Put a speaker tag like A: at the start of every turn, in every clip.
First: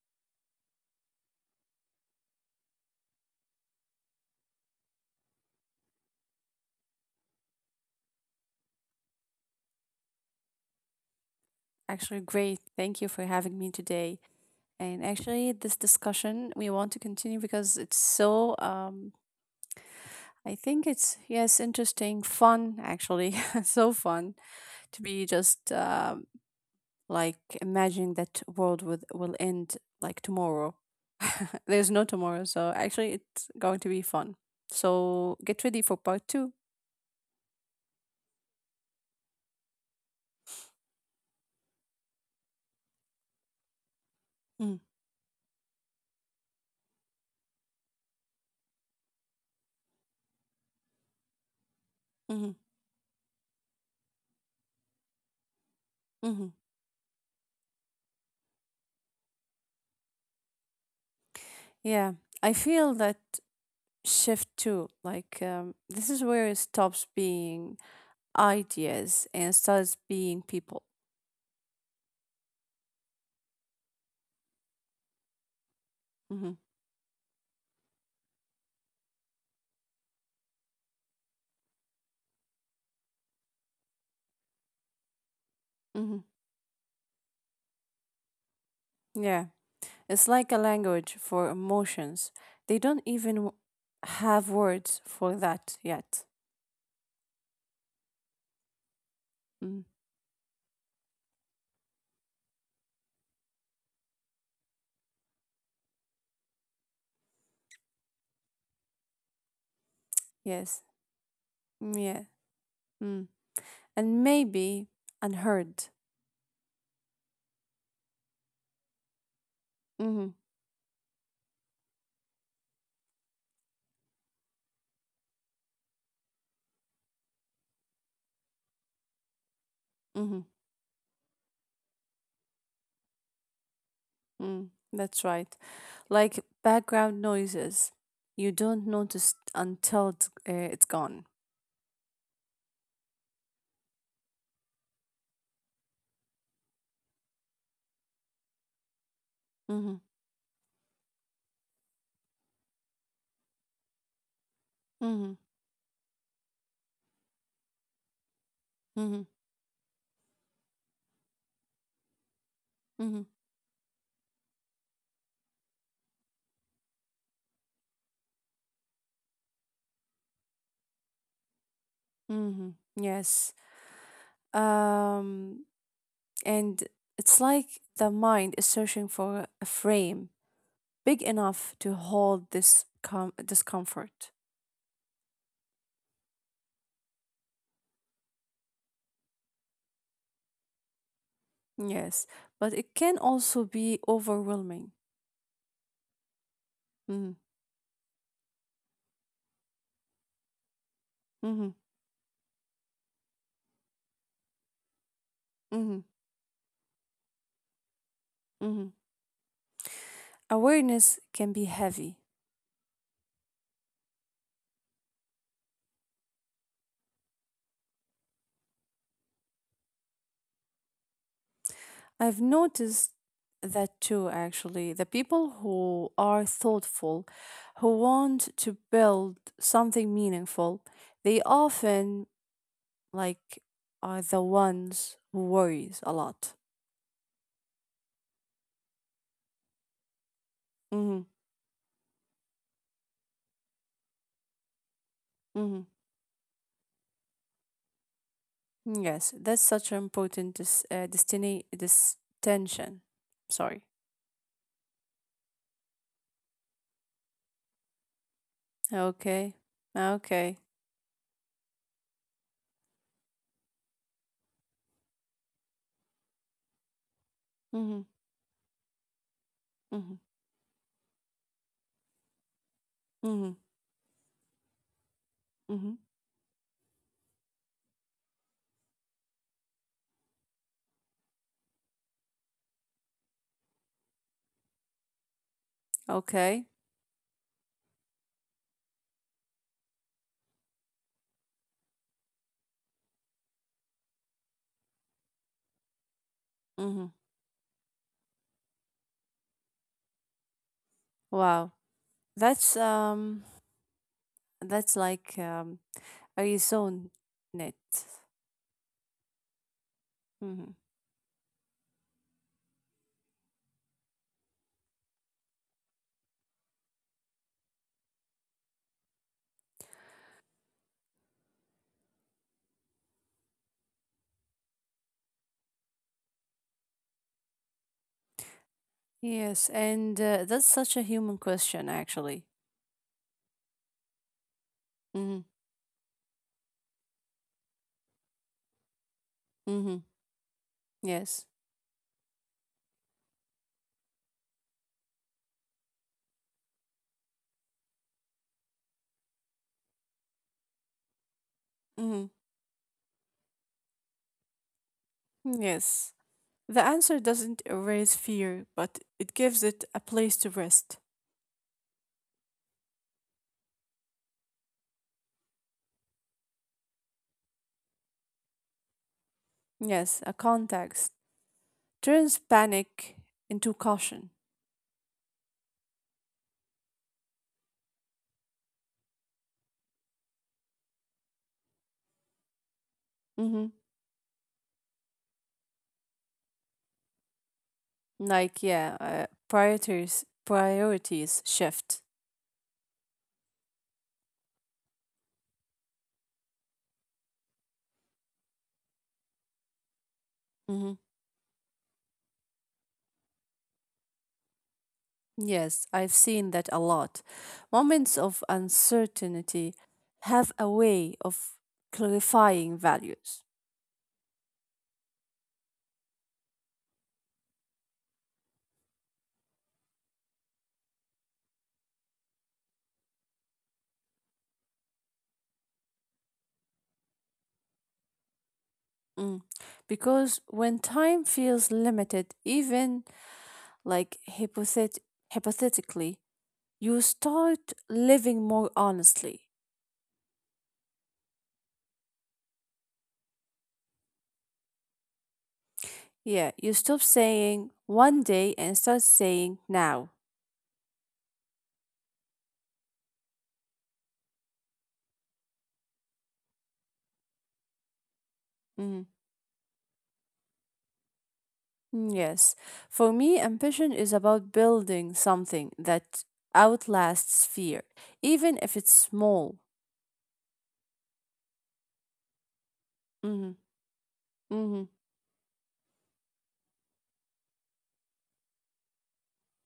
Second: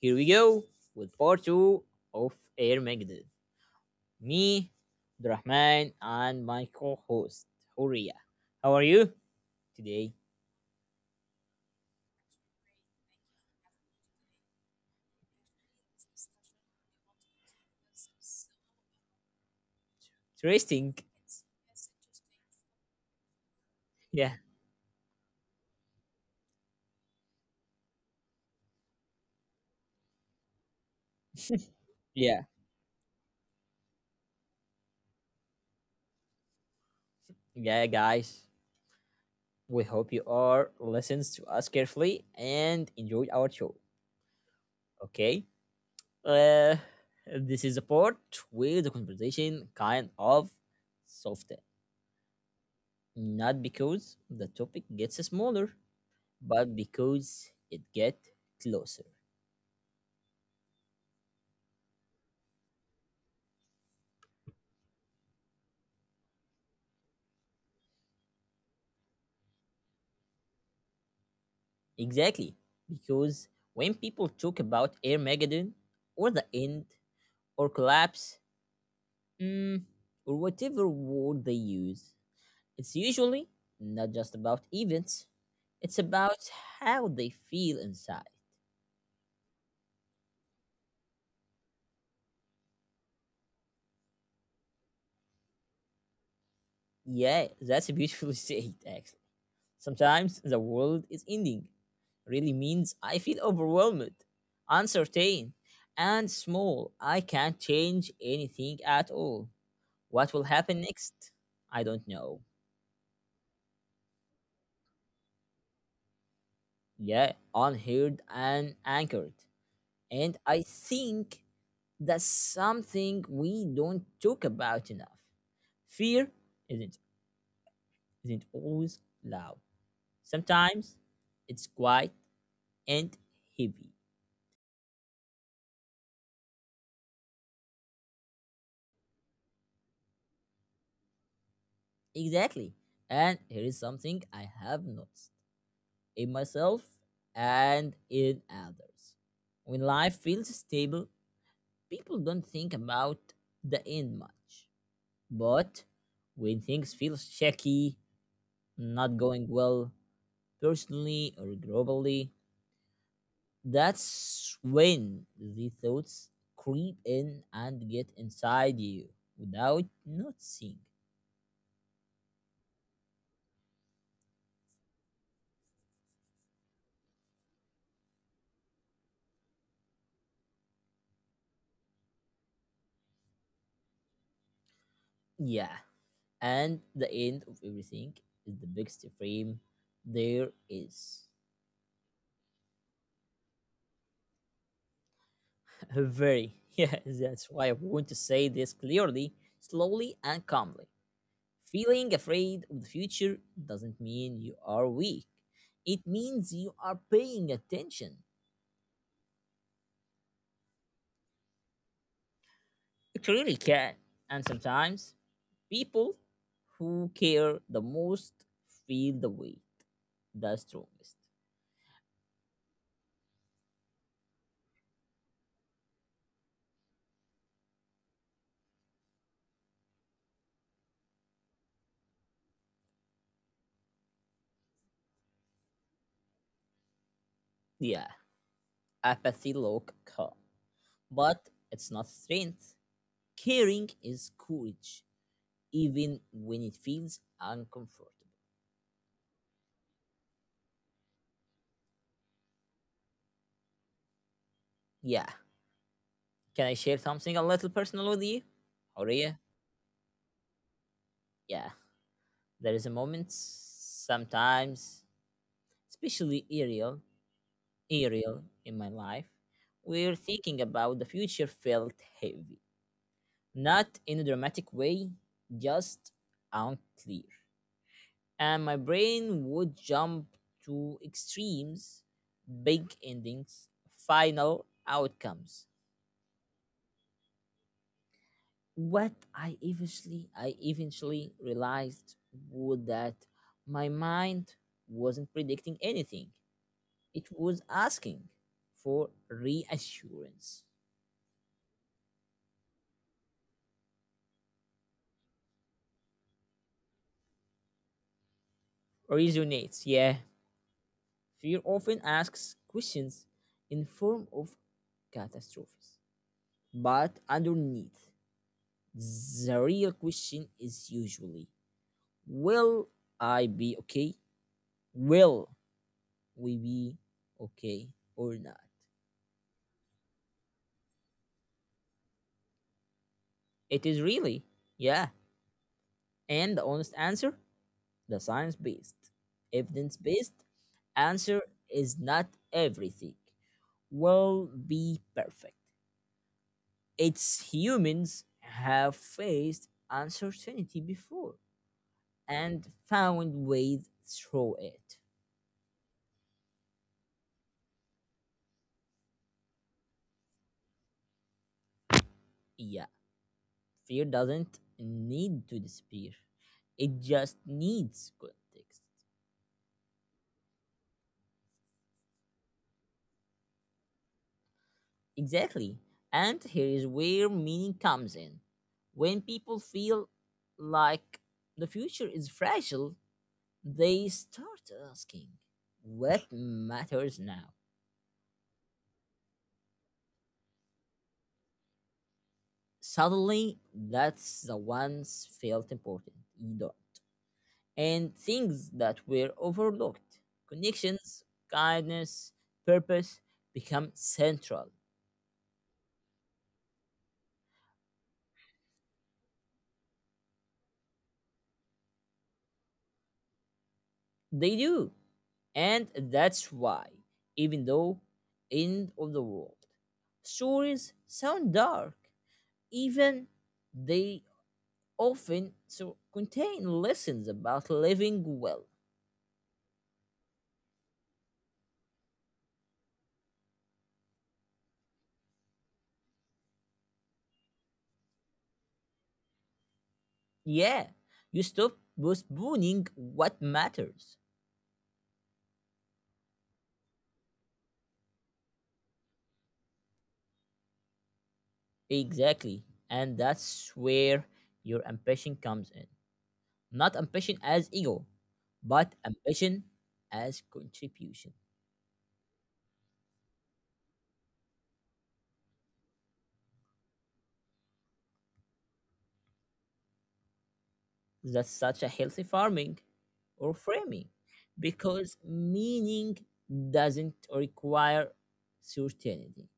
A: Here we go with part two of Air Magnet. Me, Rahman, and my co-host Horia. How are you today?
B: Actually, great. Thank you for having me today. And actually, this discussion we want to continue because it's so, I think
A: Interesting.
B: it's, yes, interesting, fun, actually. So
A: Yeah,
B: fun to be just like imagining that world with, will end like tomorrow. There's no
A: yeah,
B: tomorrow. So actually, it's going to be fun. So get ready for part two.
A: yeah, guys. We hope you are listens to us carefully and enjoy our show.
B: Mm,
A: Okay. Uh, this is a part where the conversation kind of soft.
B: hmm
A: Not because the topic gets smaller,
B: hmm.
A: but because it gets closer.
B: Yeah, I feel that shift too. This is where it stops being ideas and starts being people.
A: Exactly. Because when people talk about Armageddon or the
B: Hmm
A: end or collapse, mm, or whatever word they use, it's usually not just about events, it's
B: hmm.
A: about how they feel inside.
B: Yeah, it's like a language for emotions. They don't even w- have words for that yet.
A: Yeah, that's beautifully said, actually.
B: Mm.
A: Sometimes the world is ending really means I feel overwhelmed, uncertain, and small. I can't change anything at all. What will happen
B: Yes.
A: next? I
B: Mm,
A: don't
B: yeah,
A: know.
B: mm. And maybe unheard.
A: Yeah, unheard and anchored.
B: Hmm
A: And I think that's something we don't talk about enough. Fear isn't isn't always loud.
B: hmm.
A: Sometimes it's quiet and heavy.
B: Mm. That's right. Like background noises, you don't notice until it's gone.
A: Exactly. And here is something I have noticed in myself and in others. When
B: Hmm
A: life feels stable, people don't think about the end much.
B: hmm
A: But when things feel shaky, not
B: hmm
A: going well, personally or globally,
B: hmm
A: that's when the thoughts creep in and get inside you without noticing.
B: hmm. Yes. Um. And it's like the mind is searching for a frame big enough to hold this discomfort.
A: Yeah. And the end of everything is the biggest frame there is.
B: Yes, but it can also be overwhelming.
A: Very, yeah,
B: Mhm,
A: that's why I want to say this clearly, slowly, and calmly.
B: mhm,
A: Feeling afraid of the future doesn't mean you are weak,
B: mhm,
A: it means you are paying attention.
B: mhm. Awareness can be heavy.
A: It really can. And sometimes people who care the most feel the weight the strongest.
B: I've noticed that too, actually. The people who are thoughtful, who want to build something meaningful, they often like are the ones who worries a lot.
A: Yeah, apathy look calm,
B: Mhm.
A: but it's not strength. Caring is courage,
B: Hmm.
A: even when it feels uncomfortable.
B: Yes, that's such an important destiny this tension. Sorry.
A: Yeah. Can I share something a little personal with you, Horia?
B: Okay. Okay.
A: Yeah. There is a moment sometimes, especially Ariel,
B: Mm-hmm.
A: Ariel, in my life,
B: Mm-hmm.
A: where thinking about the future felt heavy.
B: Mm-hmm.
A: Not in a dramatic way,
B: Mm-hmm.
A: just unclear. And my brain would jump to extremes, big endings, final outcomes.
B: Okay.
A: What I eventually realized was that my mind wasn't predicting anything.
B: Mm-hmm.
A: It was asking for reassurance.
B: Wow. That's um. That's like. Are you so net?
A: Resonates, yeah.
B: Mm-hmm.
A: Fear often asks questions in form of catastrophes. But underneath, the real question is usually, will I be okay? Will we be okay or not?
B: Yes, and that's such a human question, actually.
A: It is really, yeah.
B: Mm-hmm.
A: And the honest answer? The science based,
B: Mm-hmm.
A: evidence based
B: Yes.
A: answer is not everything will be perfect. It's humans have faced uncertainty before
B: Mm-hmm.
A: and found ways through it.
B: Yes. The answer doesn't erase fear, but it gives it a place to rest.
A: Yeah, fear doesn't need to disappear, it just needs context.
B: Yes, a context turns panic into caution.
A: Exactly. And here is where meaning comes in. When people feel like the future is fragile,
B: Hmm.
A: they start asking, what matters now?
B: Like, yeah, priorities shift.
A: Suddenly, that's the ones felt important, you don't. And things that were overlooked,
B: Hmm.
A: connections, kindness, purpose become central.
B: Yes, I've seen that a lot. Moments of uncertainty have a way of clarifying values.
A: They do. And that's why, even though end of the world stories sound dark, even they often so contain lessons about living well.
B: Mm. Because when time feels limited, even like hypothetically, you start living more honestly.
A: Yeah, you stop postponing what matters.
B: Yeah, you stop saying one day and start saying now.
A: Exactly. And that's where your ambition comes in. Not ambition as ego, but
B: Mhm.
A: ambition as contribution.
B: Mm, yes. For me, ambition is about building something that outlasts fear, even if it's small.
A: That's such a healthy farming
B: Mm-hmm.
A: or framing
B: Mm-hmm.
A: because meaning doesn't require certainty,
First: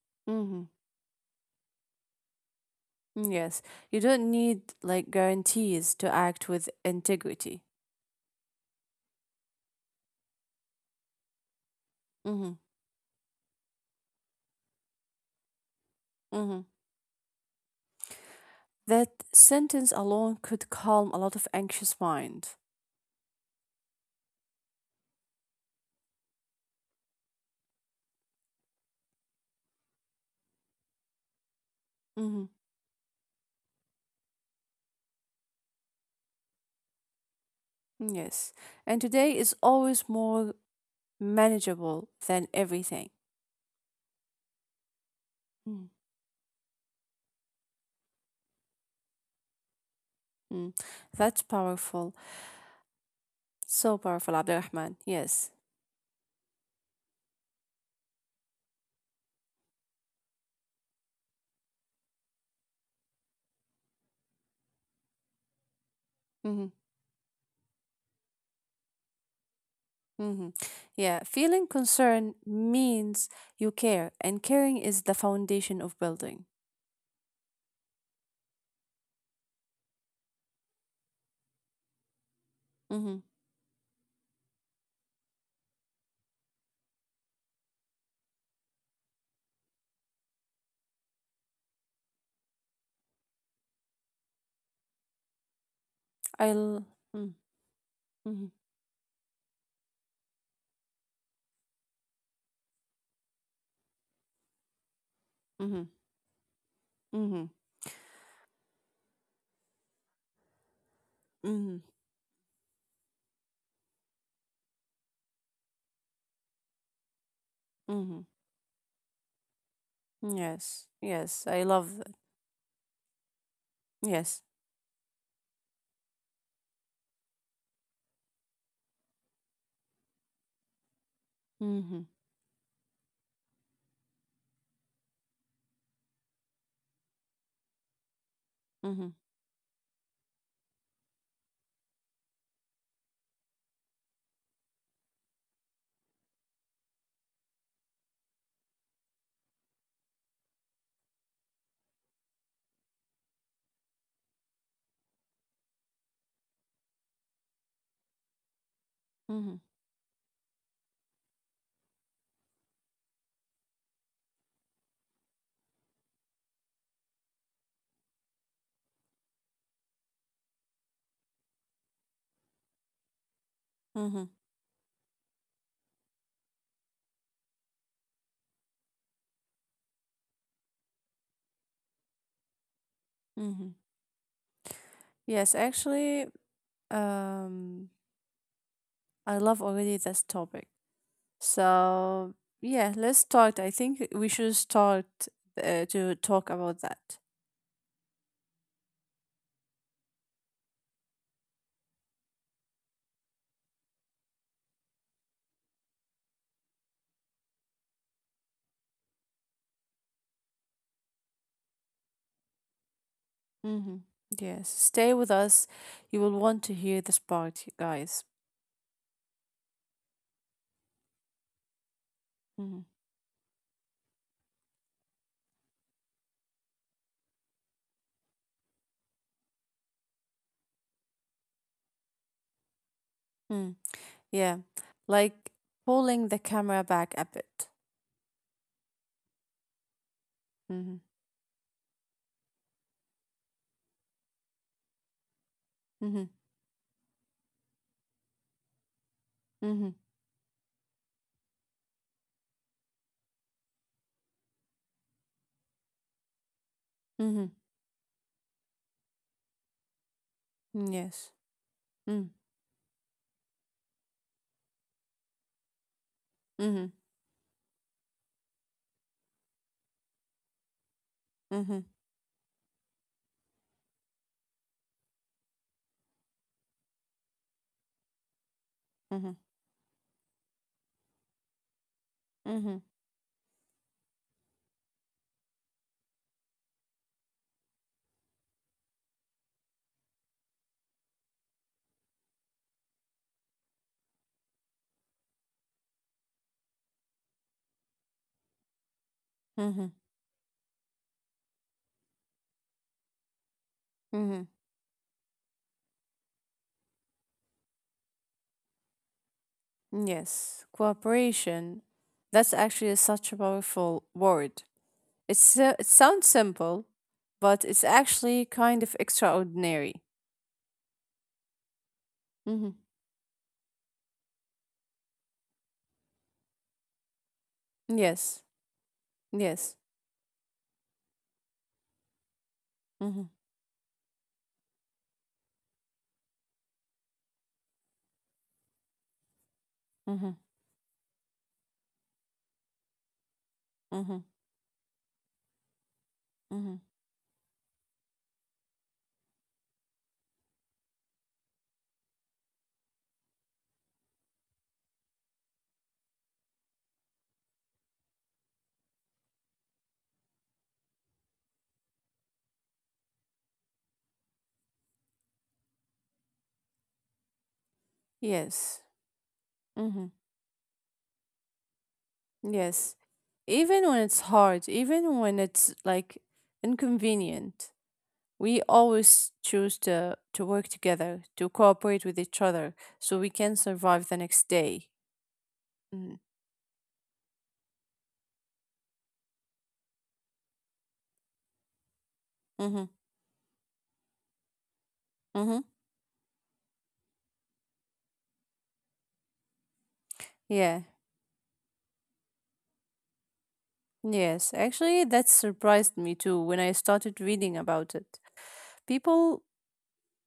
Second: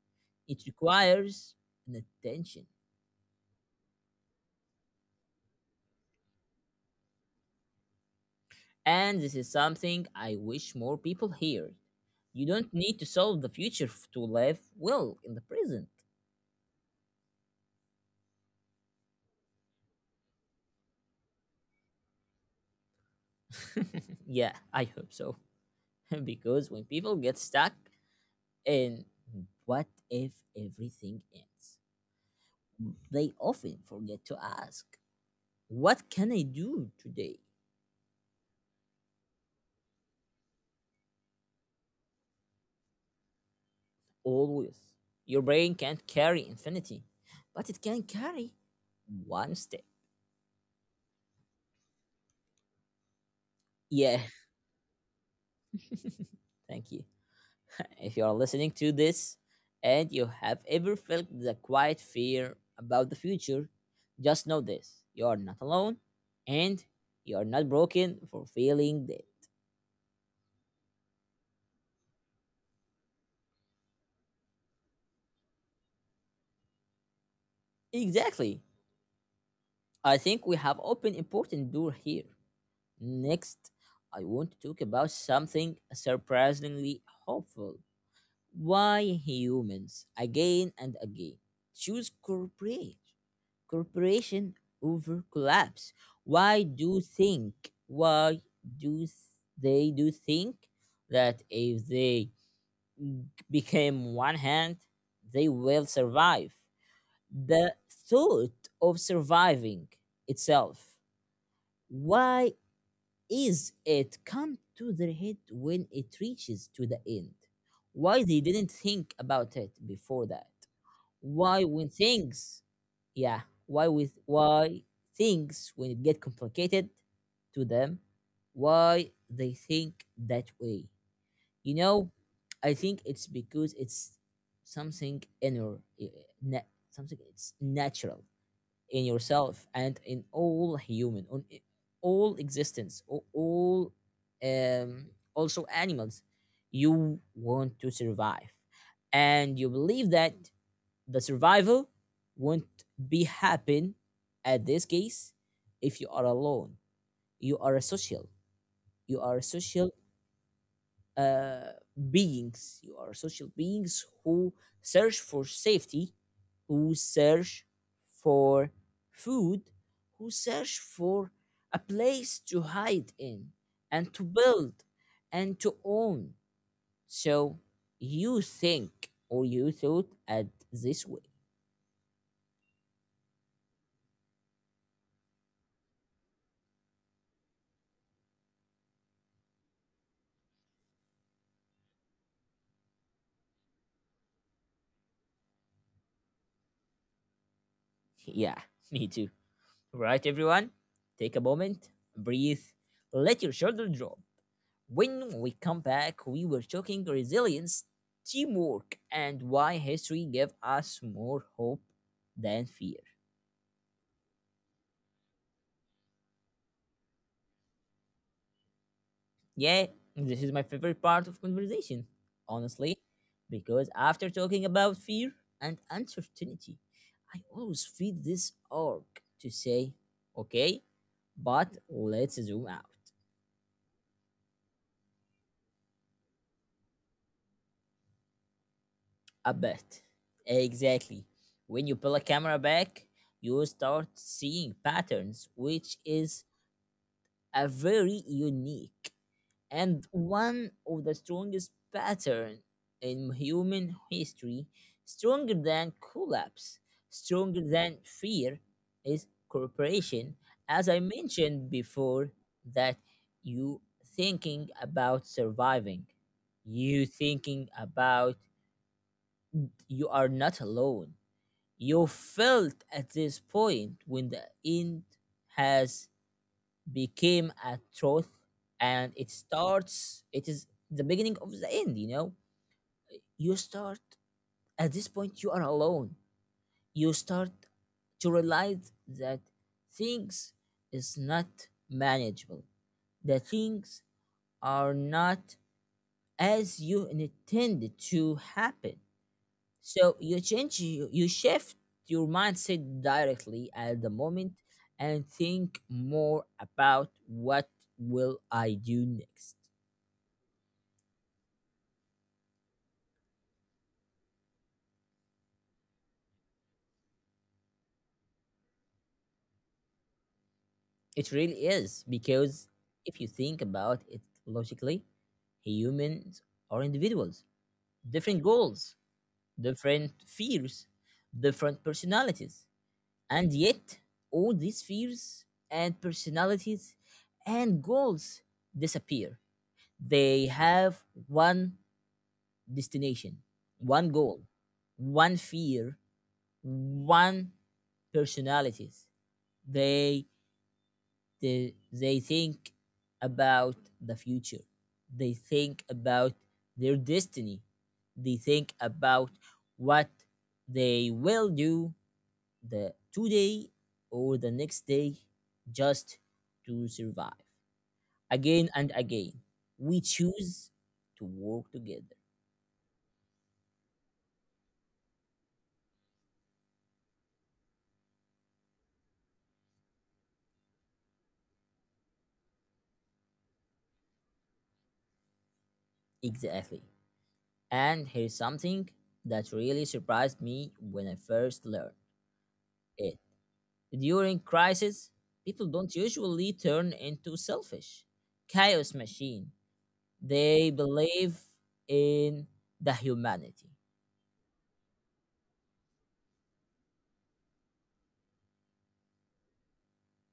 A: it
B: Mm-hmm.
A: requires an attention.
B: Mm, yes. You don't need guarantees to act with integrity.
A: And this is something I wish more people hear. You
B: Mm-hmm.
A: don't need to solve the future to live well in the present.
B: Mm-hmm. That sentence alone could calm a lot of anxious mind.
A: Yeah, I hope so. Because when people get stuck in what if everything ends,
B: Mm-hmm.
A: they often forget to ask, what can I do today?
B: Mm, yes. And today is always more manageable than everything.
A: Always. Your brain
B: Mm,
A: can't carry infinity, but it can carry one step.
B: mm. That's powerful. So
A: Yeah,
B: powerful, Abdurrahman. Yes.
A: thank you. If you are listening to this and you have ever felt the quiet fear about the future, just know this, you are not alone
B: Hmm
A: and you are not broken for feeling that.
B: hmm. Yeah. Feeling concern means you care, and caring is the foundation of building.
A: Exactly. I think we have opened important door here.
B: Mm-hmm.
A: Next, I want to talk about something surprisingly hopeful. Why humans, again and again, choose corporate corporation over collapse? Why
B: I'll.
A: do
B: Mm,
A: think? Why
B: mm-hmm.
A: do they do think that if they became one hand, they
B: Mm-hmm.
A: will survive?
B: Mm-hmm.
A: The thought of surviving itself.
B: Mm-hmm.
A: Why is it come to their head when it reaches to the end?
B: Mm-hmm. Mm-hmm.
A: Why they didn't think about it before that?
B: Yes. Yes. I
A: Why when
B: love that.
A: things, yeah, why with
B: Yes.
A: why things when it get complicated to them, why they think that way? You
B: Mm-hmm.
A: know, I think it's because it's something inner, something, it's natural in
B: Mm-hmm.
A: yourself and in all human, all existence, all, also animals. You want to survive and you believe that the survival won't be happen at this case if you are alone. you are a social you are a
B: Mm-hmm.
A: social beings. You are social beings who search for safety, who search for food, who search for a place to hide in and
B: Mm-hmm.
A: to build and to own. So you think or you thought at this way.
B: Mm-hmm. Yes. Actually, um, I love already this topic. So, yeah, let's start. I think we should start to talk about that.
A: Yeah, me too. Right, everyone? Take a moment, breathe, let your shoulder drop. When we come back, we were talking resilience, teamwork, and why history gave us more hope than fear.
B: Hmm. Yes, stay with us. You will want to hear this part, you guys.
A: Yeah, this is my favorite part of conversation,
B: Hmm.
A: honestly, because after talking about fear and uncertainty, I always feel this urge to say, okay, but let's zoom out
B: Mm. Yeah, like pulling the camera back a bit.
A: a bit.
B: Hmm
A: Exactly. When you pull a camera back, you start seeing patterns, which
B: hmm
A: is a very unique
B: hmm
A: and one of the strongest pattern in human history, stronger than collapse,
B: hmm.
A: stronger than fear, is cooperation. As I
B: Yes.
A: mentioned
B: Mm.
A: before, that you thinking about surviving,
B: Hmm
A: you thinking about you are not alone.
B: hmm
A: You felt at this point when the end has became a truth and it
B: hmm
A: starts it is the beginning of the end. You know,
B: hmm
A: you start at this point you are alone, you start to realize that things is not manageable, the things are not as you intended to happen.
B: hmm
A: So you change you shift your mindset directly at the
B: hmm.
A: moment and think more about what will I do next.
B: Yes, cooperation. That's actually such a powerful word. It sounds simple, but it's actually kind of extraordinary.
A: It really is,
B: Hmm.
A: because if you think about it logically, humans are individuals,
B: Yes,
A: different goals,
B: yes.
A: different fears, different personalities.
B: Hmm
A: And yet, all these fears and personalities and goals disappear.
B: hmm
A: They have one destination, one
B: hmm
A: goal, one fear,
B: hmm.
A: one personalities. They they think about the future. They think about their destiny. They think about what they will do the today or the next day just to survive. Again
B: Yes,
A: and again, we
B: hmm
A: choose to work together.
B: yes. Even when it's hard, even when it's like inconvenient, we always choose to work together, to cooperate with each other so we can survive the next day.
A: Exactly. And here's something that really surprised me when I first learned
B: Mm-hmm.
A: it. During crisis,
B: Hmm.
A: people don't usually turn into selfish chaos machine. They
B: Yeah,
A: believe in the humanity.
B: yes. Actually, that surprised me too when I started reading about it. People,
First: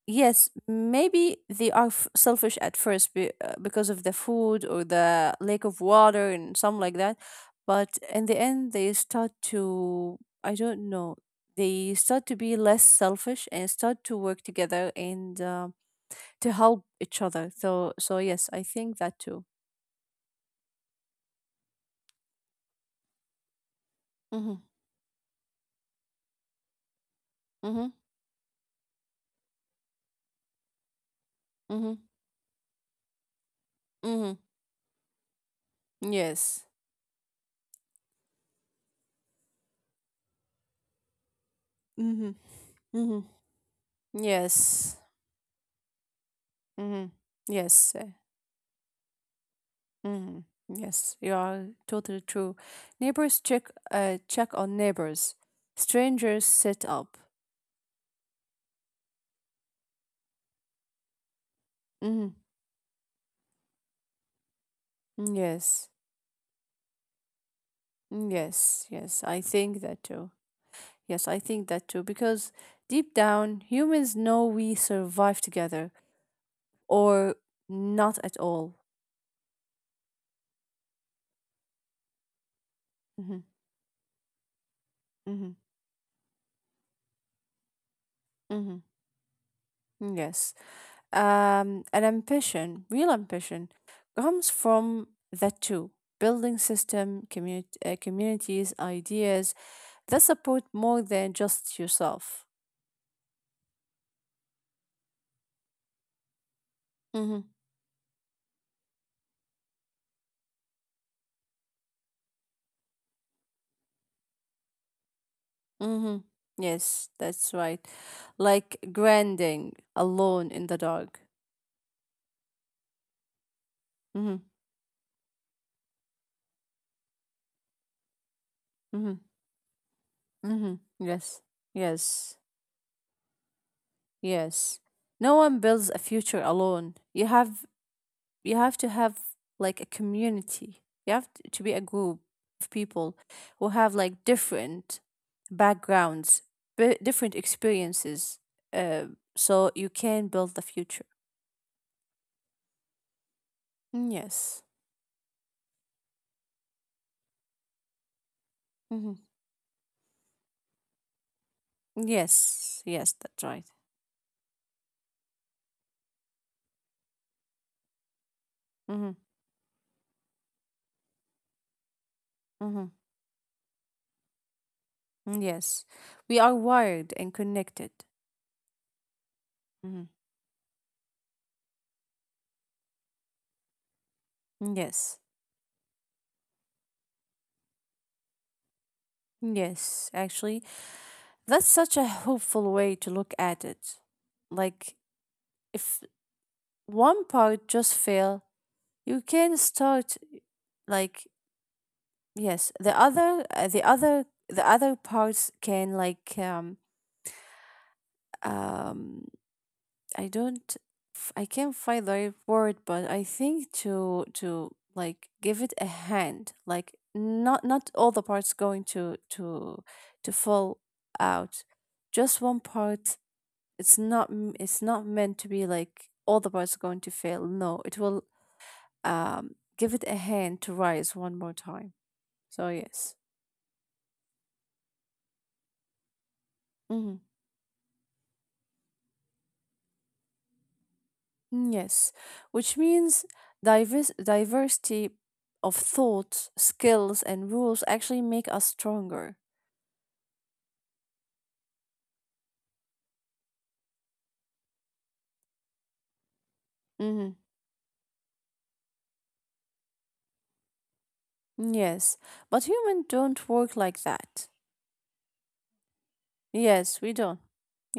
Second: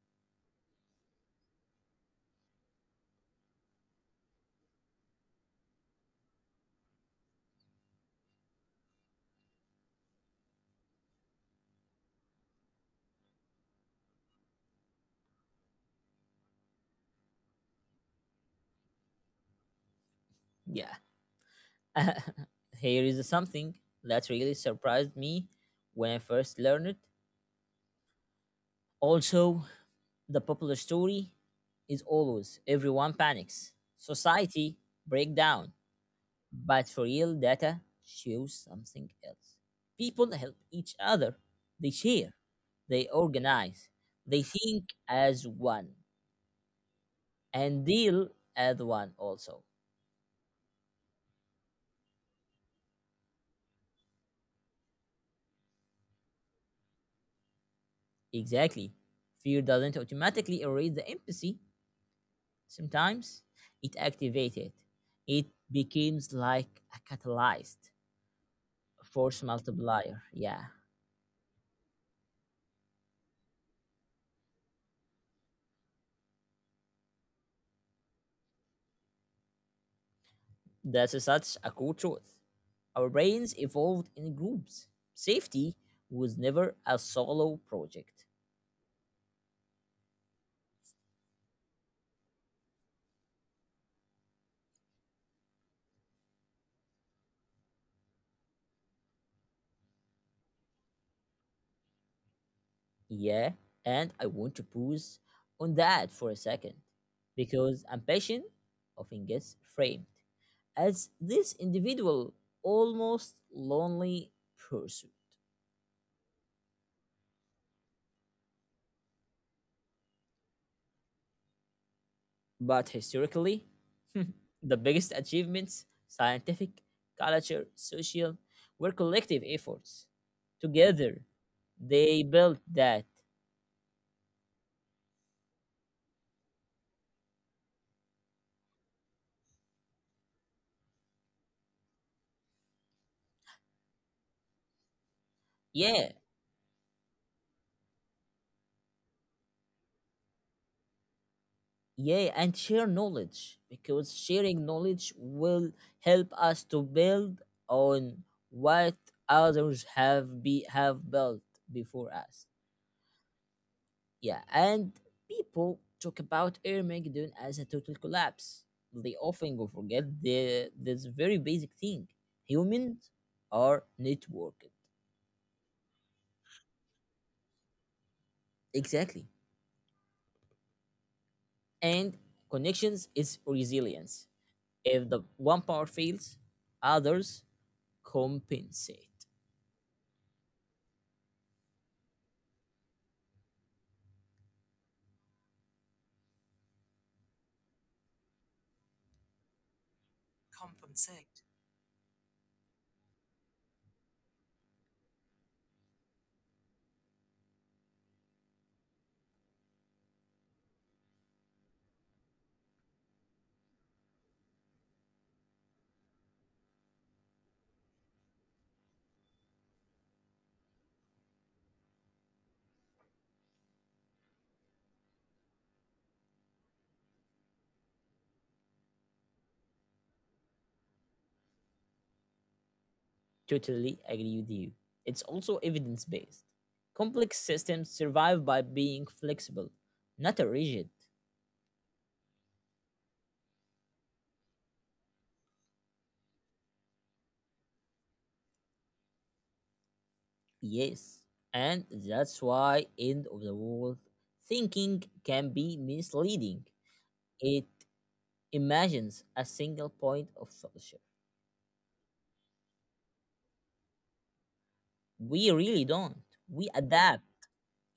B: yes, maybe they are selfish at first because of the food or the lack of water and some like that. But in the end, they start to, I don't know, they start to be less selfish and start to work together and to help each other. So, so yes, I think that too.
A: Yeah. Here is something that really
B: Mm-hmm.
A: surprised me when I first learned it.
B: Mm-hmm.
A: Also, the popular story
B: Mm-hmm.
A: is always everyone panics,
B: Mm-hmm.
A: society break down.
B: Yes.
A: But for real data shows something else. People help each other. They
B: Mm-hmm.
A: share. They
B: Mm-hmm.
A: organize. They think
B: Yes.
A: as one
B: Mm-hmm.
A: and
B: Yes.
A: deal as one also.
B: Mm, yes, you are totally true. Neighbors check on neighbors. Strangers set up.
A: Exactly. Fear doesn't automatically erase the empathy.
B: Mm,
A: Sometimes it activates it. It
B: yes,
A: becomes like a catalyst,
B: yes, yes. I
A: force
B: think that
A: multiplier.
B: too.
A: Yeah.
B: Yes, I think that too. Because deep down, humans know we survive together or not at all.
A: That's such a cool truth. Our
B: Mm-hmm,
A: brains evolved in groups.
B: mm-hmm,
A: Safety was never a solo project.
B: mm-hmm. Yes. An ambition, real ambition, comes from that too. Building system, communities, ideas that support more than just yourself.
A: Yeah, and I want to pause on that for a second
B: Mm-hmm.
A: because ambition often gets framed as this individual, almost lonely pursuit.
B: Mm-hmm. Yes, that's right. Like grinding alone in the dark.
A: But historically,
B: Mm-hmm.
A: the biggest achievements, scientific, culture, social, were
B: Mm-hmm.
A: collective efforts.
B: Mm-hmm.
A: Together,
B: Yes.
A: they
B: Yes.
A: built that.
B: Yes. No one builds a future alone. You have to have like a community. You have to be a group of people who have like different
A: Yeah,
B: backgrounds, different experiences, uh, so you can build the future.
A: yeah, and share knowledge because
B: Yes.
A: sharing knowledge will help us to build on what
B: Mm-hmm.
A: others have built before us.
B: Yes, yes, that's right.
A: Yeah, and people talk about Air Armageddon as a total collapse.
B: Mm-hmm.
A: They often go forget the this very basic thing.
B: Mm-hmm.
A: Humans are networked.
B: Yes, we are wired and connected.
A: Exactly.
B: Mm-hmm.
A: And connections is resilience. If
B: Yes,
A: the one power fails, others compensate.
B: yes, actually, that's such a hopeful way to look at it. Like, if one part just fail, you can start like yes, the other parts can like um I don't f- I can't find the right word, but I think to like give it a hand, like not all the parts going to fall out. Just one part. It's not meant to be like all the parts going to fail. No, it will give it a hand to rise one more time. So yes.
A: Totally agree with you. It's also evidence based.
B: Mm-hmm.
A: Complex systems survive by being flexible, not rigid.
B: Mm, yes, which means diversity of thoughts, skills, and rules actually make us stronger.
A: Yes, and that's why end of the world thinking can be misleading.
B: Hmm.
A: It imagines a single point of solution.
B: Yes, but humans don't work like that.
A: We really don't. We
B: Yes, we
A: adapt.
B: don't.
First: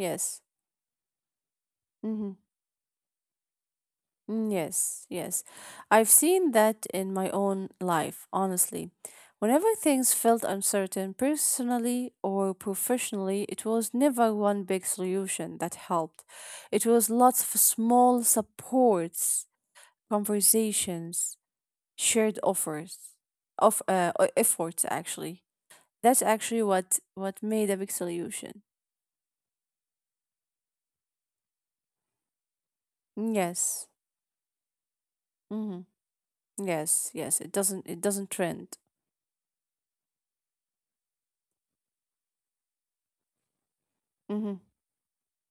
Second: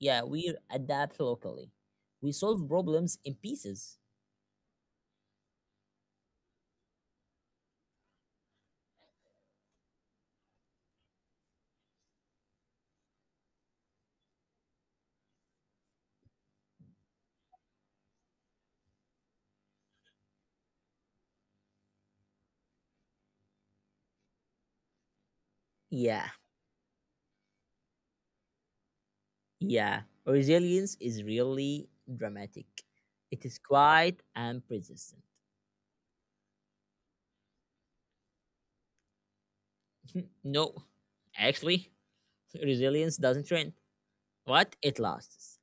A: Yeah, we adapt locally.
B: Hmm.
A: We solve problems in pieces.
B: Yes, yes. I've seen that in my own life, honestly. Whenever things felt uncertain, personally or professionally, it was never one big solution that helped. It was lots of small supports conversations, shared offers, of efforts actually.
A: Yeah,
B: That's actually what made a big solution.
A: yeah. Resilience is really dramatic. It is
B: Yes.
A: quiet and persistent.
B: Mm-hmm. Yes. Yes. It doesn't. It doesn't trend.
A: No, actually, resilience doesn't trend,
B: Mm-hmm.
A: but it lasts.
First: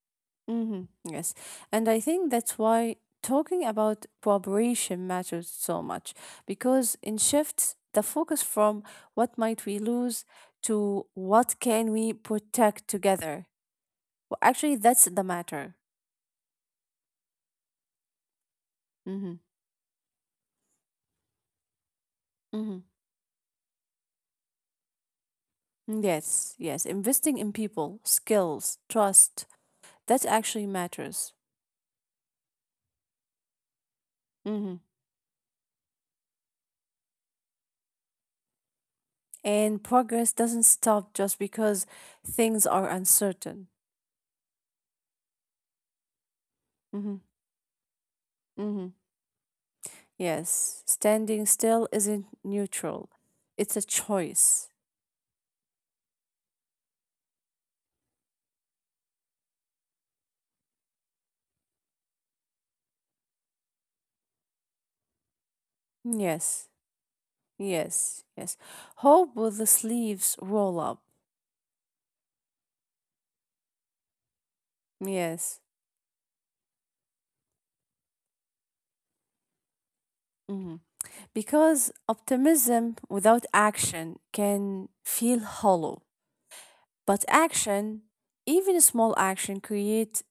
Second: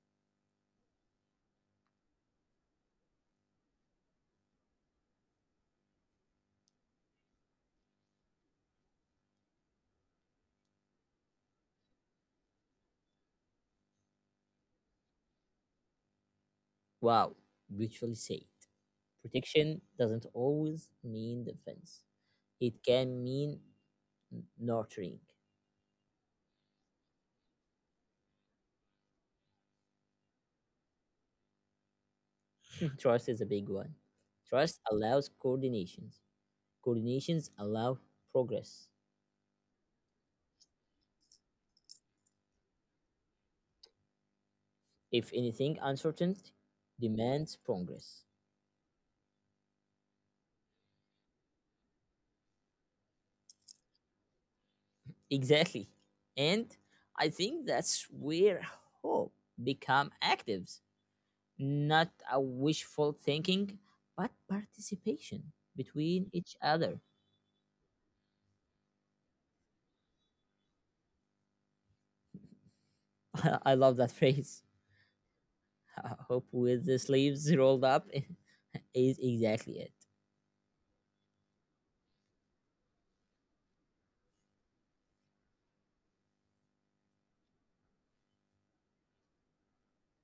B: Mm-hmm. Yes. And I think that's why talking about cooperation matters so much because in shifts the focus from what might we lose to what can we protect together. Well, actually, that's the matter.
A: Wow, beautifully said.
B: Mm-hmm.
A: Protection doesn't always mean defense.
B: Mm-hmm.
A: It can mean nurturing.
B: Yes, yes. Investing in people, skills, trust, that actually matters.
A: Trust is a big one.
B: Hmm.
A: Trust allows coordinations. Coordinations allow progress.
B: And progress doesn't stop just because things are uncertain.
A: If anything, uncertainty
B: Hmm
A: demands progress.
B: hmm. Yes, standing still isn't neutral, it's a choice.
A: Exactly. And I think that's where hope become actives, not a wishful thinking, but participation between each
B: Yes,
A: other.
B: yes, yes. Hope with the sleeves roll up.
A: I love that phrase.
B: Yes.
A: I hope with the sleeves rolled up is exactly it.
B: Hmm. Because optimism without action can feel hollow. But action, even small action, create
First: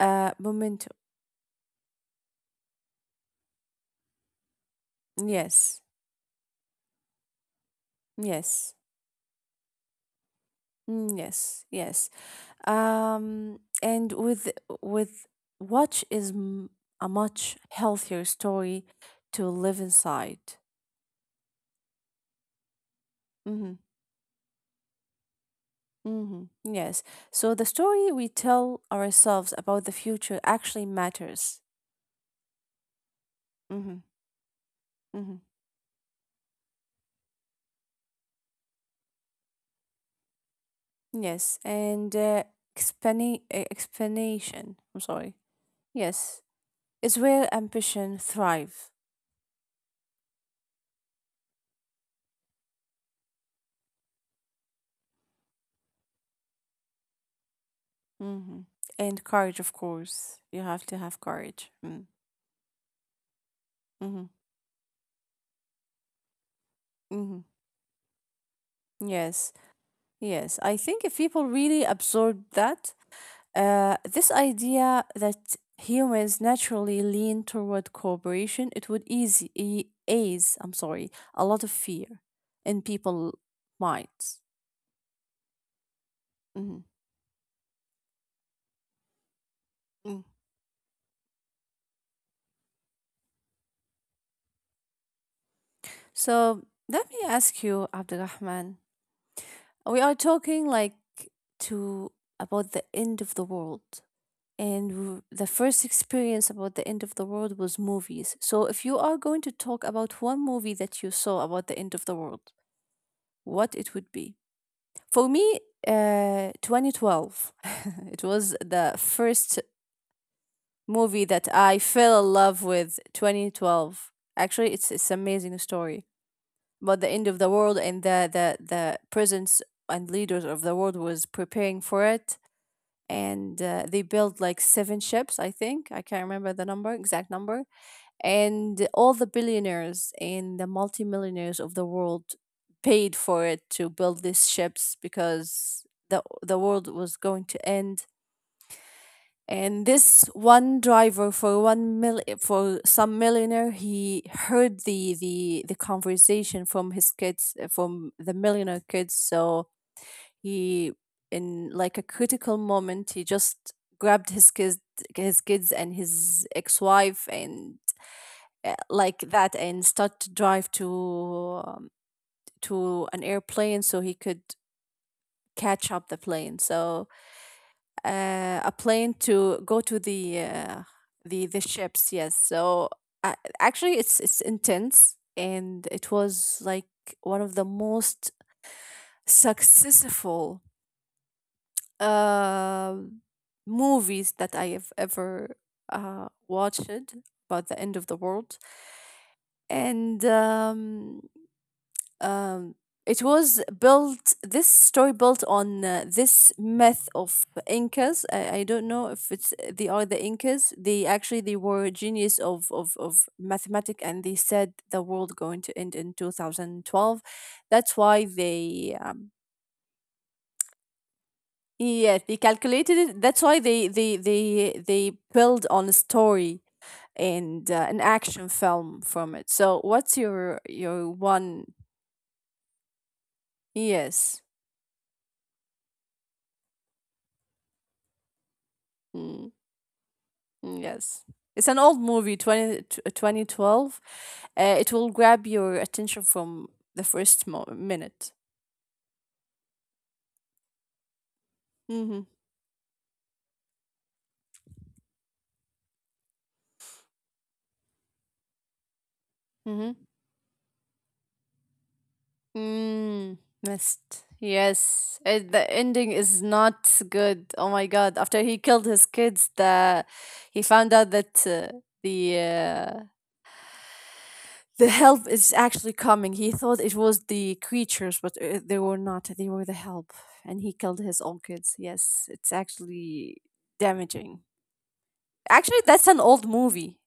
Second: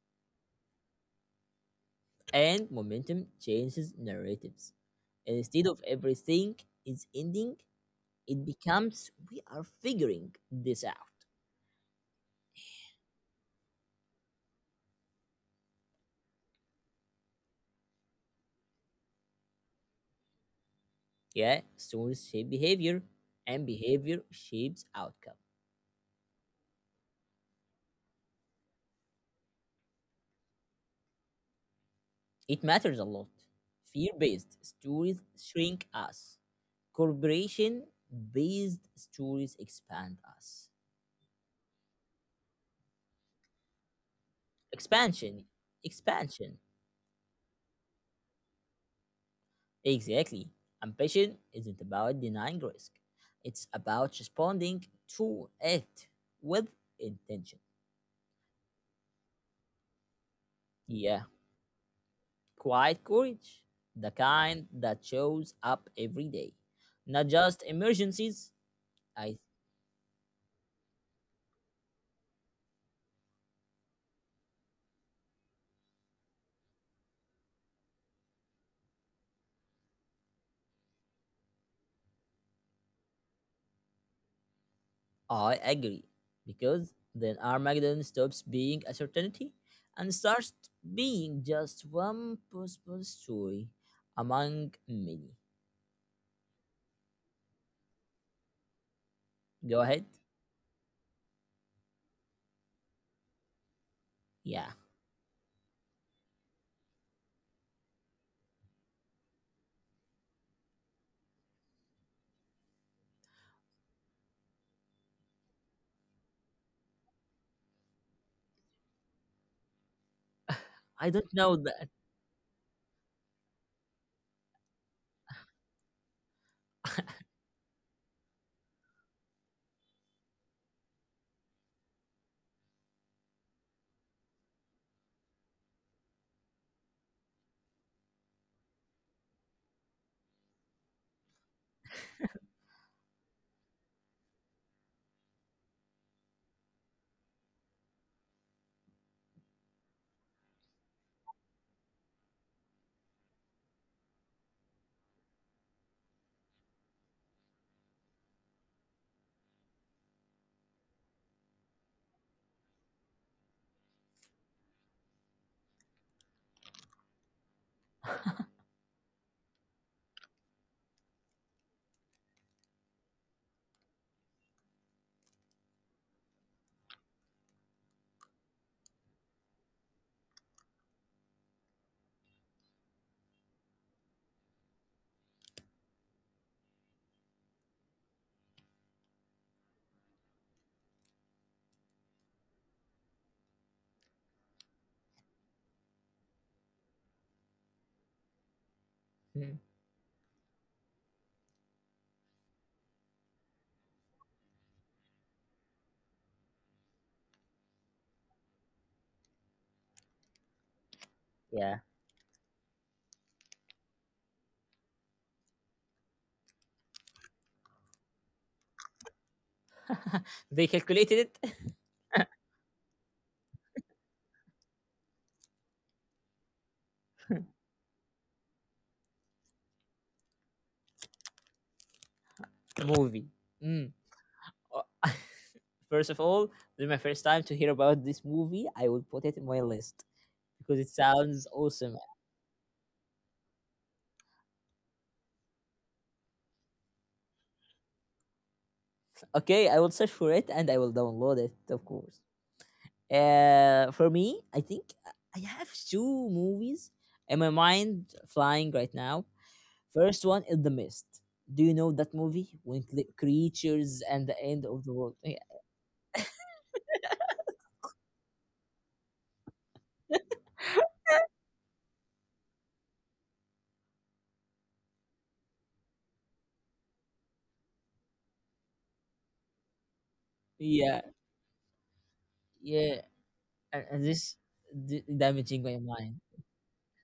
B: a momentum.
A: And momentum changes narratives. Instead of
B: Yes,
A: everything is ending, it
B: yes,
A: becomes we are figuring this
B: mm,
A: out.
B: yes, yes. And with watch is m- A much healthier story to live inside.
A: Yeah, stories shape behavior, and
B: Mm-hmm.
A: behavior shapes outcome.
B: Mm-hmm. Yes. So the story we tell ourselves about the future actually matters.
A: It matters a lot.
B: Mm-hmm.
A: Fear based stories
B: Mm-hmm.
A: shrink us, corporation based stories expand us.
B: Yes. And explanation. I'm sorry.
A: Expansion,
B: Yes.
A: expansion.
B: Is where ambition thrive.
A: Exactly. Ambition isn't about denying risk, it's about responding to it with intention.
B: Hmm. And courage, of course. You have to have
A: Yeah,
B: courage.
A: quiet courage, the
B: Mm-hmm.
A: kind that shows up every day, not
B: Hmm.
A: just emergencies. I,
B: Yes, yes. I think if people really absorb that, this idea that humans naturally lean toward cooperation, it would ease. I'm sorry, a lot of fear in people minds.
A: I agree,
B: Hmm.
A: because then Armageddon stops being a certainty and starts being just one possible story among many.
B: So let me ask you, Abdulrahman.
A: Go
B: We
A: ahead.
B: are talking like to about the end of the world.
A: Yeah,
B: And the first experience about the end of the world was movies. So if you are going to talk about one movie that you saw about the end of the world, what it would be? For me, 2012. It was the first
A: I
B: movie
A: don't
B: that
A: know
B: I
A: that.
B: fell in love with 2012. Actually, it's amazing story about the end of the world and the presence and leaders of the world was preparing for it and they built like seven ships. I think I can't remember the number, exact number, and all the billionaires and the multimillionaires of the world paid for it to build these ships because the world was going to end, and this one driver for one mil for some millionaire, he heard the conversation from his kids, from the millionaire kids. So he, in like a critical moment, he just grabbed his kids, and his ex-wife, and like that, and start to drive to an airplane so he could catch up the plane. So a plane to go to the ships. Yes. So uh, actually, it's intense, and it was like one of the most successful Uh, movies that I have ever watched about the end of the world. And um, it was built, this story built on this myth of Incas. I don't know if it's they are the Incas. They actually, they
A: Yeah.
B: were genius of mathematics, and they said the world going to end in 2012. That's why they
A: They calculated it.
B: Yes, they calculated it. That's why they build on a story and an action film from it. So what's your one?
A: Movie. Mm.
B: Yes,
A: First of all, this is my first time to hear about this movie. I will put it in
B: mm,
A: my list because it
B: yes.
A: sounds
B: It's an old
A: awesome.
B: movie, 2012. It will grab your attention from the minute.
A: Okay, I will search for it and I will download it, of
B: Mm-hmm.
A: course. For me, I think I have two movies in my mind flying right now.
B: Mm-hmm.
A: First one is The Mist. Do you know that movie? When
B: Mm,
A: creatures
B: missed.
A: and the end of the
B: Yes,
A: world. Yeah,
B: it, the ending is not good. Oh my God! After he killed his kids, the he found out that the uh, the help is actually coming. He thought it was the creatures, but they were not. They were the help, and he killed
A: yeah,
B: his own kids. Yes, it's
A: yeah.
B: actually
A: And
B: damaging.
A: this damaging my
B: Actually, that's an
A: mind.
B: old movie.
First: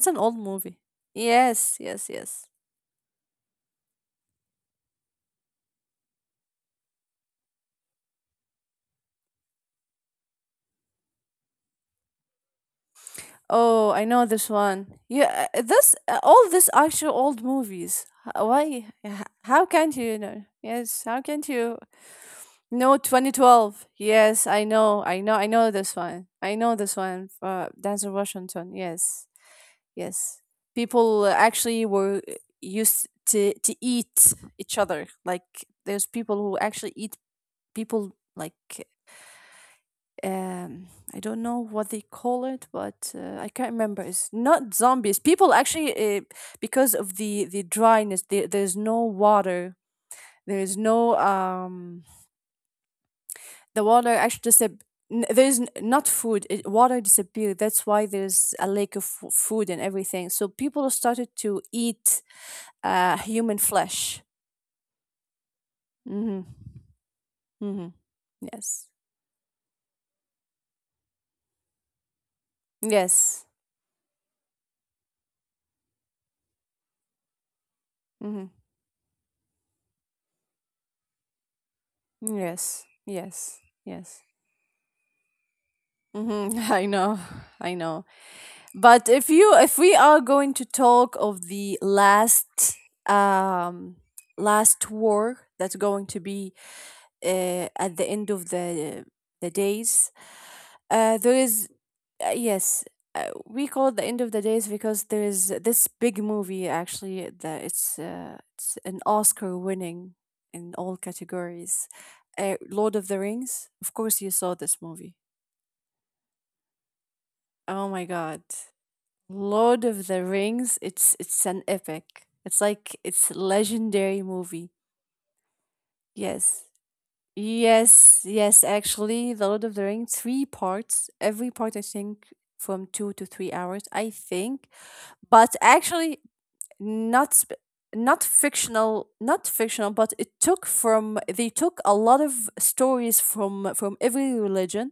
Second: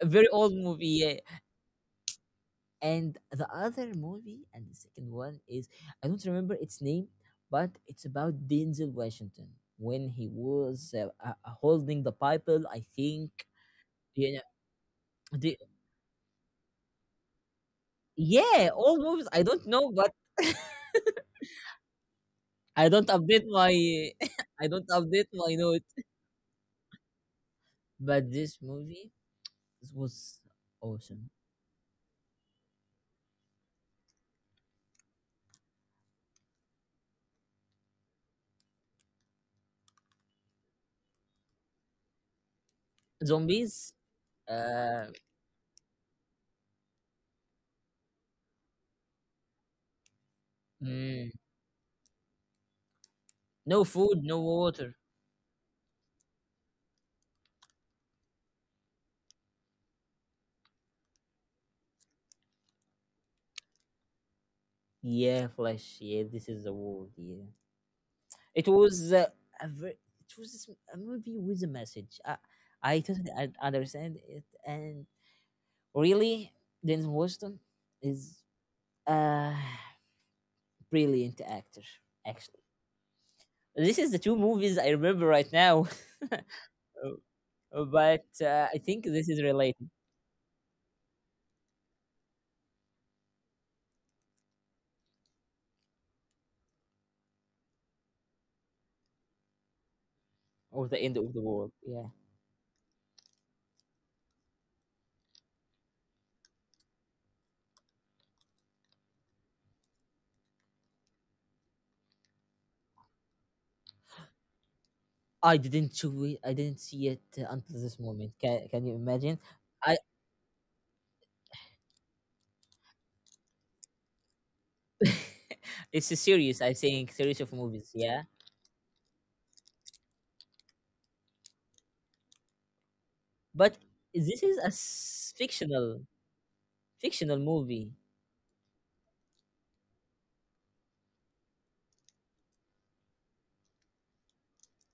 A: A
B: an
A: very
B: old
A: old
B: movie.
A: movie. Yeah.
B: Yes, yes, yes.
A: And the other movie, and the second one is I don't remember its name, but it's about Denzel Washington when he was holding the Bible. I think.
B: Oh, I know
A: Yeah,
B: this one. Yeah,
A: the,
B: this all this actual old movies. Why?
A: yeah, all movies. I don't
B: How
A: know,
B: can't
A: but
B: you know? Yes, how can't you
A: I
B: know
A: don't update my
B: 2012? Yes, I
A: I don't
B: know, I
A: update
B: know, I
A: my
B: know
A: note.
B: this one. I know this one. Denzel
A: But this
B: Washington.
A: movie
B: Yes,
A: was
B: yes. People
A: awesome.
B: actually were used to eat each other. Like there's people who actually eat people like um I don't know what they call it, but I can't
A: Zombies.
B: remember, it's not
A: Uh,
B: zombies, people actually uh, because of the dryness, there's no water, there is no
A: mm, no
B: the water
A: food, no
B: actually
A: water.
B: there is not food, water disappeared. That's why there's a lack of food and everything, so people started to eat human flesh.
A: Yeah, flesh. Yeah,
B: Mm-hmm.
A: this is the world. Yeah.
B: Mm-hmm.
A: It
B: Yes,
A: was it was a movie with a message. I totally
B: yes.
A: understand it, and really, Denzel Washington is
B: Mm-hmm.
A: a brilliant actor. Actually,
B: Yes, yes,
A: this is the
B: yes.
A: two movies I remember right now.
B: Mm-hmm. I know. I know.
A: But I think
B: But
A: this
B: if
A: is
B: you, if
A: related
B: we are going to talk of the last um last war, that's going to be at the end of the days,
A: or the end of
B: there
A: the
B: is,
A: world. Yeah,
B: yes, we call it the end of the days, because there is this big movie actually that it's an Oscar winning in all categories. Lord of the Rings. Of course, you saw this movie.
A: I didn't see it. I didn't see it until
B: Oh
A: this
B: my
A: moment.
B: God.
A: Can you imagine?
B: Lord
A: I
B: of the Rings, it's an epic. It's like it's legendary movie.
A: it's a series.
B: Yes.
A: I think series of movies. Yeah,
B: Yes, yes, actually, The Lord of the Rings, three parts. Every part I think from two to three
A: but
B: hours, I
A: this is a
B: think. But actually not
A: fictional
B: sp-
A: movie.
B: not fictional, not fictional, but it took from, they took a lot of stories from every religion.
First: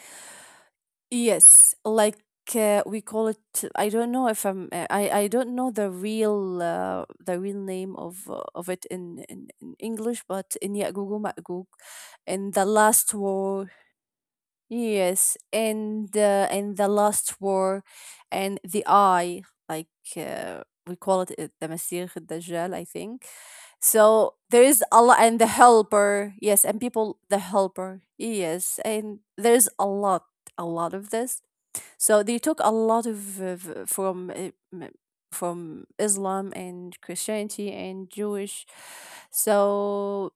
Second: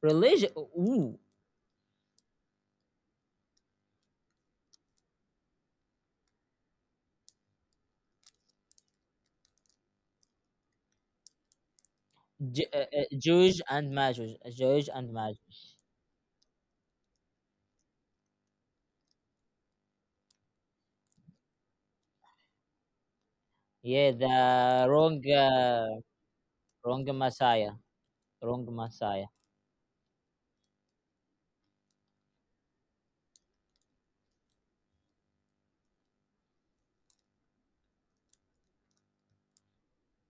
A: Religion. Ooh,
B: Yes, like we call it. I don't know if I'm I don't know the real name of it in English, but in Ya'gug wa Ma'gug, in the last
A: Jewish
B: war,
A: and Majuj. Jewish and
B: yes,
A: Majuj.
B: and in the last war, and the eye, like uh, we call it the Masih Dajjal, I think.
A: Yeah,
B: So
A: the
B: there is a lot, and the helper, yes, and
A: wrong
B: people, the
A: Messiah.
B: helper,
A: Wrong
B: yes, and
A: Messiah.
B: there's a lot of this. So they took a lot of, from from Islam and Christianity and Jewish. So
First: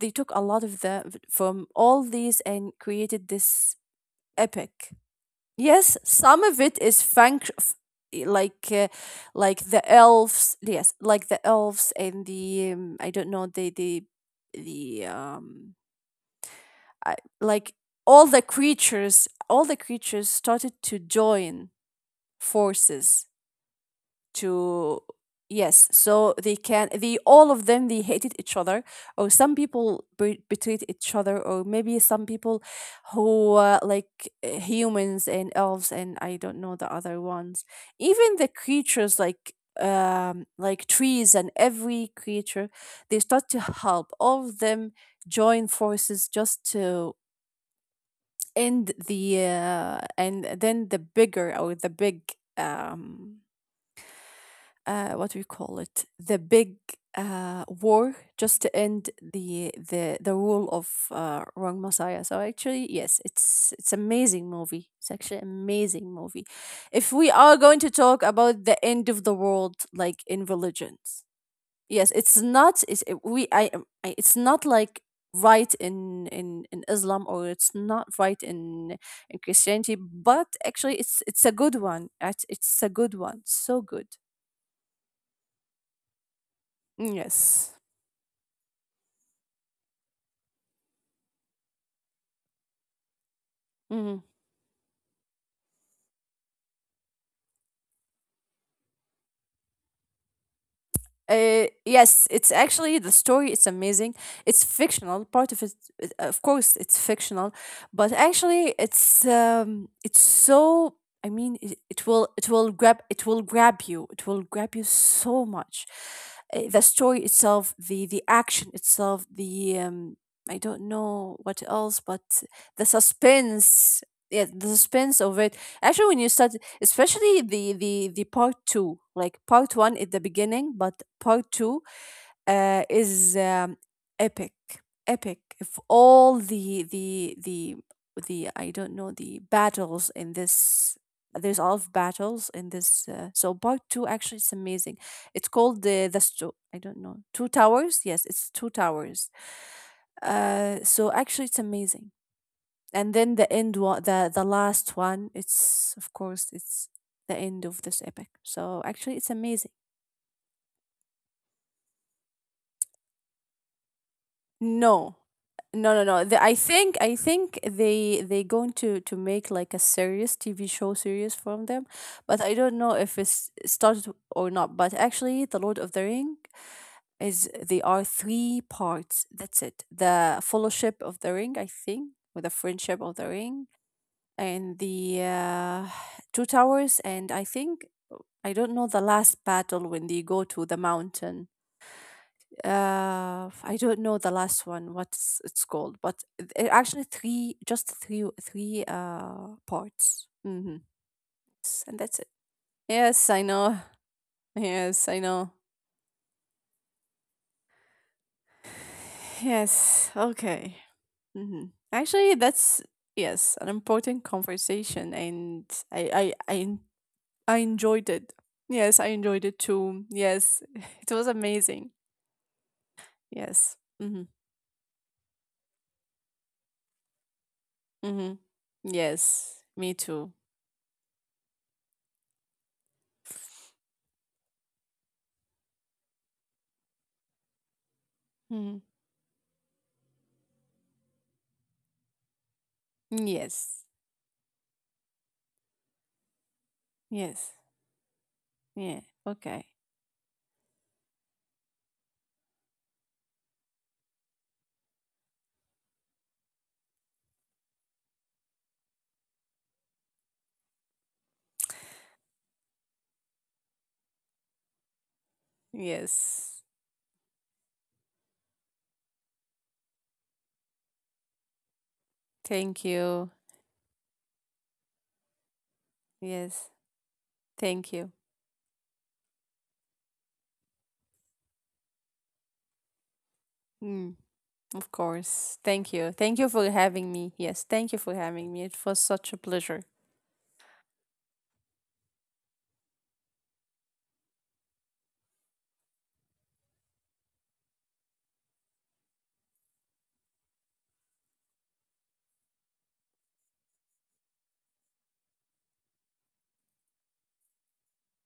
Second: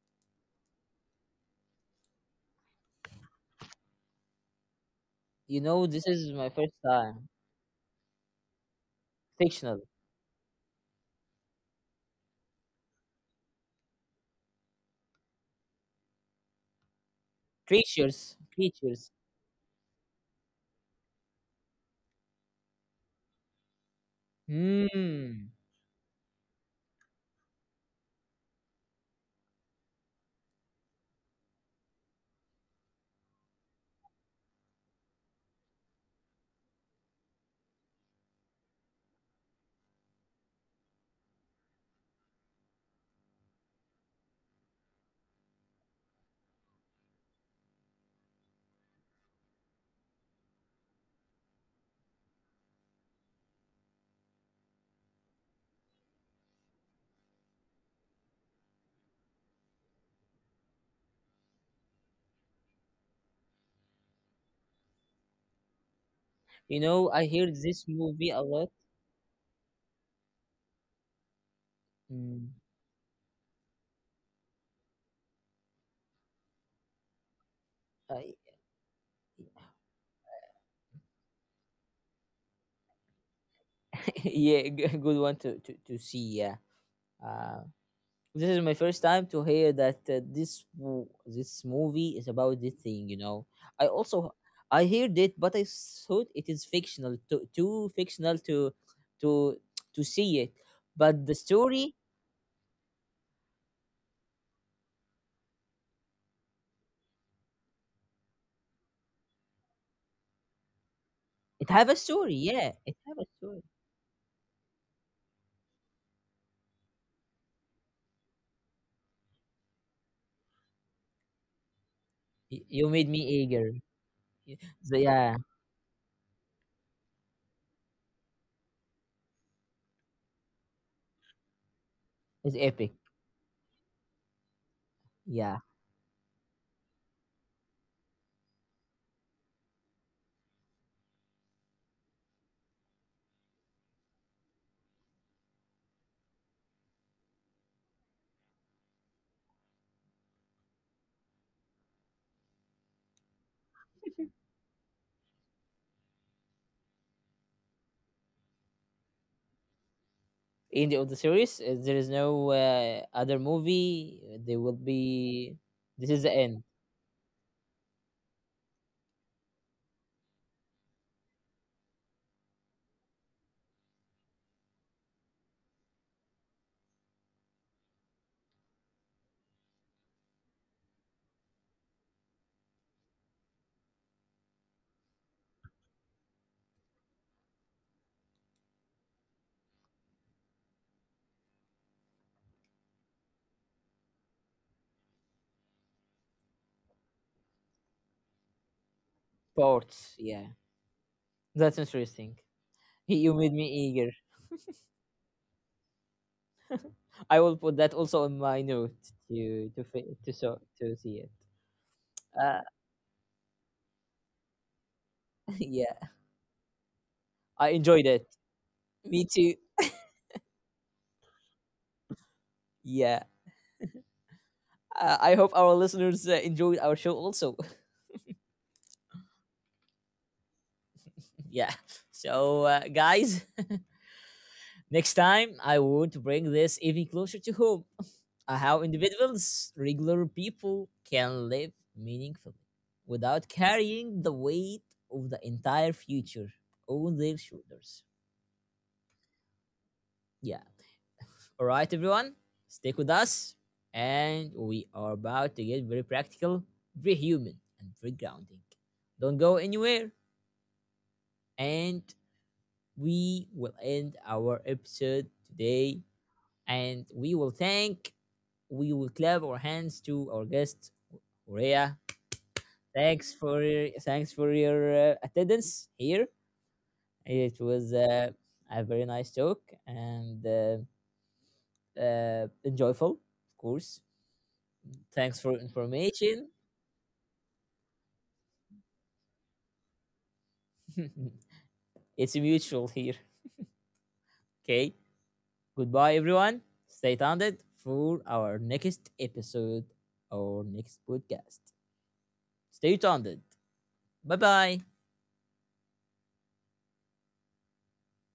B: they took a lot of from all these and created this epic.
A: You know,
B: Yes,
A: this is
B: some
A: my
B: of
A: first
B: it is
A: time.
B: like uh, like
A: Fictional
B: the elves. Yes, like the elves and the I don't know the the um I, like all
A: creatures.
B: the
A: Creatures.
B: creatures, all the creatures started to join forces to,
A: Hmm.
B: yes, so they can, they, all of them, they hated each other, or some people betrayed each other, or maybe some people who like humans and elves, and I don't know the other ones. Even the creatures like trees and every creature, they start to help, all of them join forces just to end the and then the bigger or the big um what do you call it? The big war, just to end the rule of Wrong Messiah. So actually, yes, it's amazing movie. It's actually amazing movie.
A: You know,
B: If
A: I
B: we
A: hear
B: are going
A: this
B: to talk
A: movie a
B: about
A: lot.
B: the end of the world, like in religions, yes, it's
A: Mm.
B: not. It's, I it's not like right in Islam, or it's not
A: I,
B: right in Christianity, but actually it's a good one. It's a good one, so good.
A: yeah, good one to see. Yeah. Uh,
B: Yes.
A: this is my first time to hear that this this movie is about this thing. You know, I
B: Hmm.
A: also I heard it, but I thought it is fictional, too fictional to to to see it, but the story
B: Yes, it's actually the story. It's amazing. It's fictional. Part of it, of course, it's fictional, but actually, it's so. I mean,
A: it
B: it,
A: have a
B: it will
A: story.
B: it
A: Yeah,
B: will
A: it
B: grab
A: have a
B: it will
A: story.
B: grab you. It will grab you so much. The story itself, the action itself, the I don't know what else, but
A: You
B: the
A: made me eager.
B: suspense. Yeah,
A: Y-
B: the
A: so
B: suspense
A: yeah,
B: of it. Actually, when you start, especially the part two, like part one at the beginning, but part two
A: it's epic.
B: is epic, epic.
A: Yeah,
B: If all the I don't know, the battles in this, there's all of battles in this, so part two, actually it's amazing. It's called the I don't know, two towers, yes, it's two towers. So actually it's amazing. And then the end one, the last one, it's of course it's the end of this epic. So actually it's amazing.
A: in the other series, there is no other movie. There will
B: no
A: be
B: no
A: this
B: no
A: is the
B: no the,
A: end.
B: I think, I think they going to make like a serious TV show series from them, but I don't know if it's started or not. But actually, the Lord of the Ring is, they are three parts, that's it. The Fellowship of the Ring, I think, or the Friendship of the Ring, and the Two Towers, and I think I don't know the last battle when they go to the mountain. I don't know the last one, what's it's called? But it actually, three, just three, three
A: Sports,
B: parts.
A: yeah.
B: Mm-hmm.
A: That's
B: And that's it.
A: interesting.
B: Yes,
A: You
B: I
A: made me
B: know.
A: eager.
B: Yes, I know.
A: I will put that also in my note to
B: Yes.
A: to, so
B: Okay.
A: to see it.
B: Mm-hmm. Actually,
A: Uh,
B: that's yes, an important conversation, and
A: yeah,
B: I, I, I, en- I
A: I enjoyed
B: enjoyed
A: it.
B: it. Yes, I
A: Me
B: enjoyed
A: too.
B: it too. Yes, it was amazing.
A: Yeah.
B: Yes. Mm-hmm.
A: I hope our listeners enjoyed our show also.
B: Mm-hmm. Yes, me too.
A: Yeah. So, guys. Next time, I want to bring this even closer to home
B: Hmm.
A: how individuals, regular people, can live meaningfully without
B: Yes,
A: carrying the weight of the entire future on their
B: yes,
A: shoulders.
B: yeah, okay.
A: Yeah. All right, everyone, stick with us. And we are about to get very practical, very human, and very grounding. Don't go anywhere. And we will end our episode today.
B: Yes,
A: And we will clap our hands to our guest Urea.
B: thank you.
A: Thanks for your attendance here.
B: Yes,
A: It was
B: thank you.
A: a very nice talk and enjoyable, of course.
B: Mm, of
A: Thanks for
B: course, thank you. Thank
A: information.
B: you for having me. Yes, thank you for having me. It was such a pleasure.
A: It's mutual here. Okay. Goodbye, everyone. Stay tuned for our next episode or next podcast. Stay tuned. Bye bye.